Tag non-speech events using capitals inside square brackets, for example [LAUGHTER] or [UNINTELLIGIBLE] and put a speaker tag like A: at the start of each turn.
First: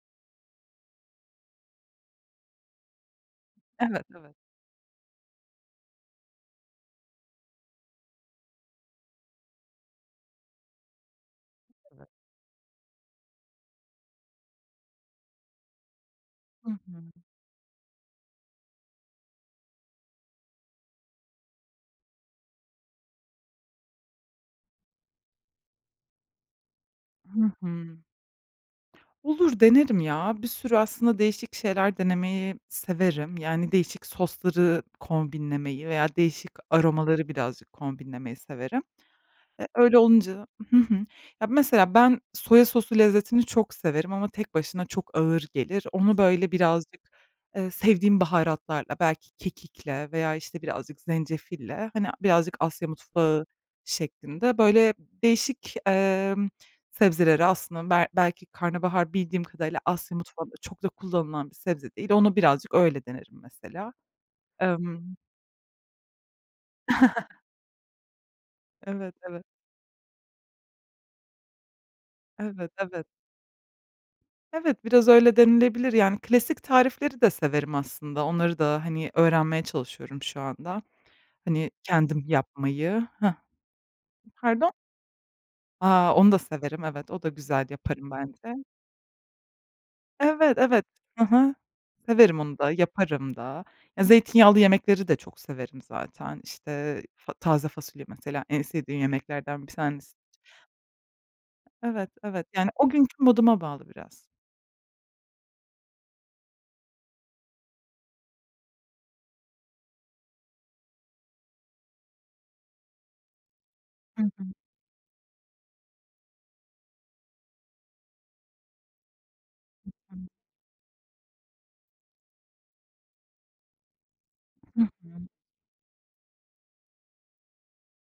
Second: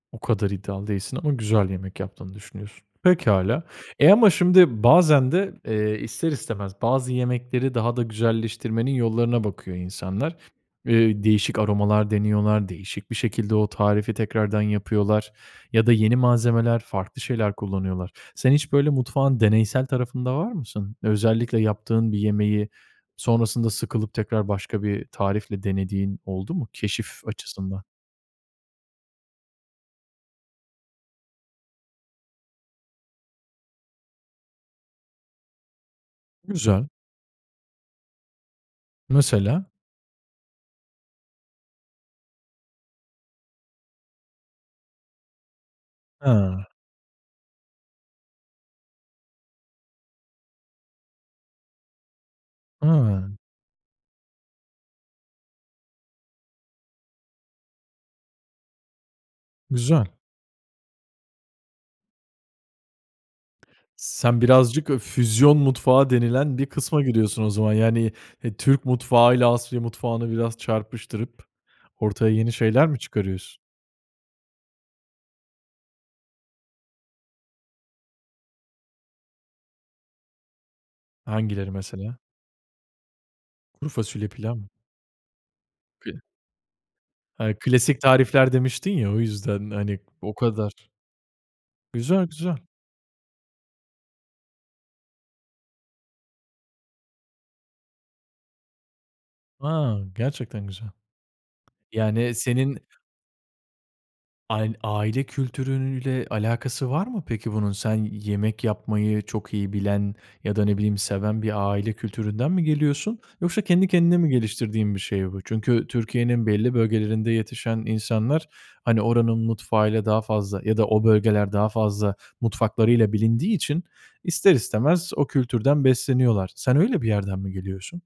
A: O kadar iddialı değilsin ama güzel yemek yaptığını düşünüyorsun. Pekâlâ.
B: Evet,
A: Eee, ama
B: evet.
A: şimdi bazen de, eee, ister istemez bazı yemekleri daha da güzelleştirmenin yollarına bakıyor insanlar. Eee, değişik
B: Evet.
A: aromalar deniyorlar, değişik bir şekilde o tarifi tekrardan yapıyorlar ya da yeni
B: Hı
A: malzemeler
B: hı.
A: farklı şeyler kullanıyorlar. Sen hiç böyle mutfağın deneysel tarafında var mısın? Özellikle yaptığın bir yemeği sonrasında sıkılıp tekrar başka bir tarifle denediğin oldu mu, keşif
B: Hı
A: açısından?
B: hı. Olur, denerim ya. Bir sürü aslında değişik şeyler denemeyi severim. Yani değişik sosları kombinlemeyi veya değişik
A: Güzel.
B: aromaları birazcık kombinlemeyi severim. Eee,
A: Mesela?
B: öyle olunca Hı hı. Ya, mesela ben soya sosu lezzetini çok severim ama tek başına çok ağır gelir. Onu böyle
A: Ha
B: birazcık, eee, sevdiğim baharatlarla, belki kekikle veya, işte, birazcık zencefille, hani, birazcık Asya
A: Hıı.
B: mutfağı şeklinde, böyle, değişik, emm, sebzeleri aslında bel belki karnabahar bildiğim kadarıyla
A: Güzel.
B: Asya mutfağında çok da kullanılan bir sebze değil. Onu birazcık öyle denerim mesela.
A: Sen birazcık o
B: Emm
A: füzyon mutfağı denilen bir kısma
B: [CHUCKLES]
A: giriyorsun o zaman. Yani, eee, Türk
B: Evet,
A: mutfağı
B: evet.
A: ile Asya mutfağını biraz çarpıştırıp ortaya yeni
B: Evet,
A: şeyler mi
B: evet.
A: çıkarıyorsun?
B: Evet, biraz öyle denilebilir. Yani klasik tarifleri de severim aslında. Onları da, hani, öğrenmeye çalışıyorum şu anda. Hani,
A: Hangileri mesela?
B: kendim yapmayı. Hıh.
A: Kuru fasulye pilav mı?
B: Pardon? A!
A: [UNINTELLIGIBLE]
B: Onu da severim. Evet, o da
A: He,
B: güzel
A: klasik
B: yaparım
A: tarifler
B: bence.
A: demiştin ya o yüzden. Hani, o
B: Evet,
A: kadar
B: evet. Hı hı.
A: Güzel,
B: Severim onu
A: güzel.
B: da yaparım da. Ya zeytinyağlı yemekleri de çok severim zaten. İşte, fa taze fasulye mesela en sevdiğim yemeklerden bir
A: A,
B: tanesi.
A: gerçekten güzel.
B: Evet,
A: Yani
B: evet. Yani
A: senin
B: o günkü moduma bağlı biraz.
A: Ayn aile kültürüyle alakası var mı peki bunun? Sen yemek yapmayı çok iyi bilen ya da ne bileyim seven bir aile kültüründen mi geliyorsun? Yoksa kendi kendine
B: Hı
A: mi
B: hı.
A: geliştirdiğin bir şey bu? Çünkü Türkiye'nin belli bölgelerinde yetişen insanlar, hani, oranın
B: Hı
A: mutfağıyla daha
B: hı.
A: fazla ya da o bölgeler daha fazla mutfaklarıyla bilindiği için ister
B: Hı
A: istemez
B: hı.
A: o kültürden besleniyorlar. Sen öyle bir yerden mi geliyorsun?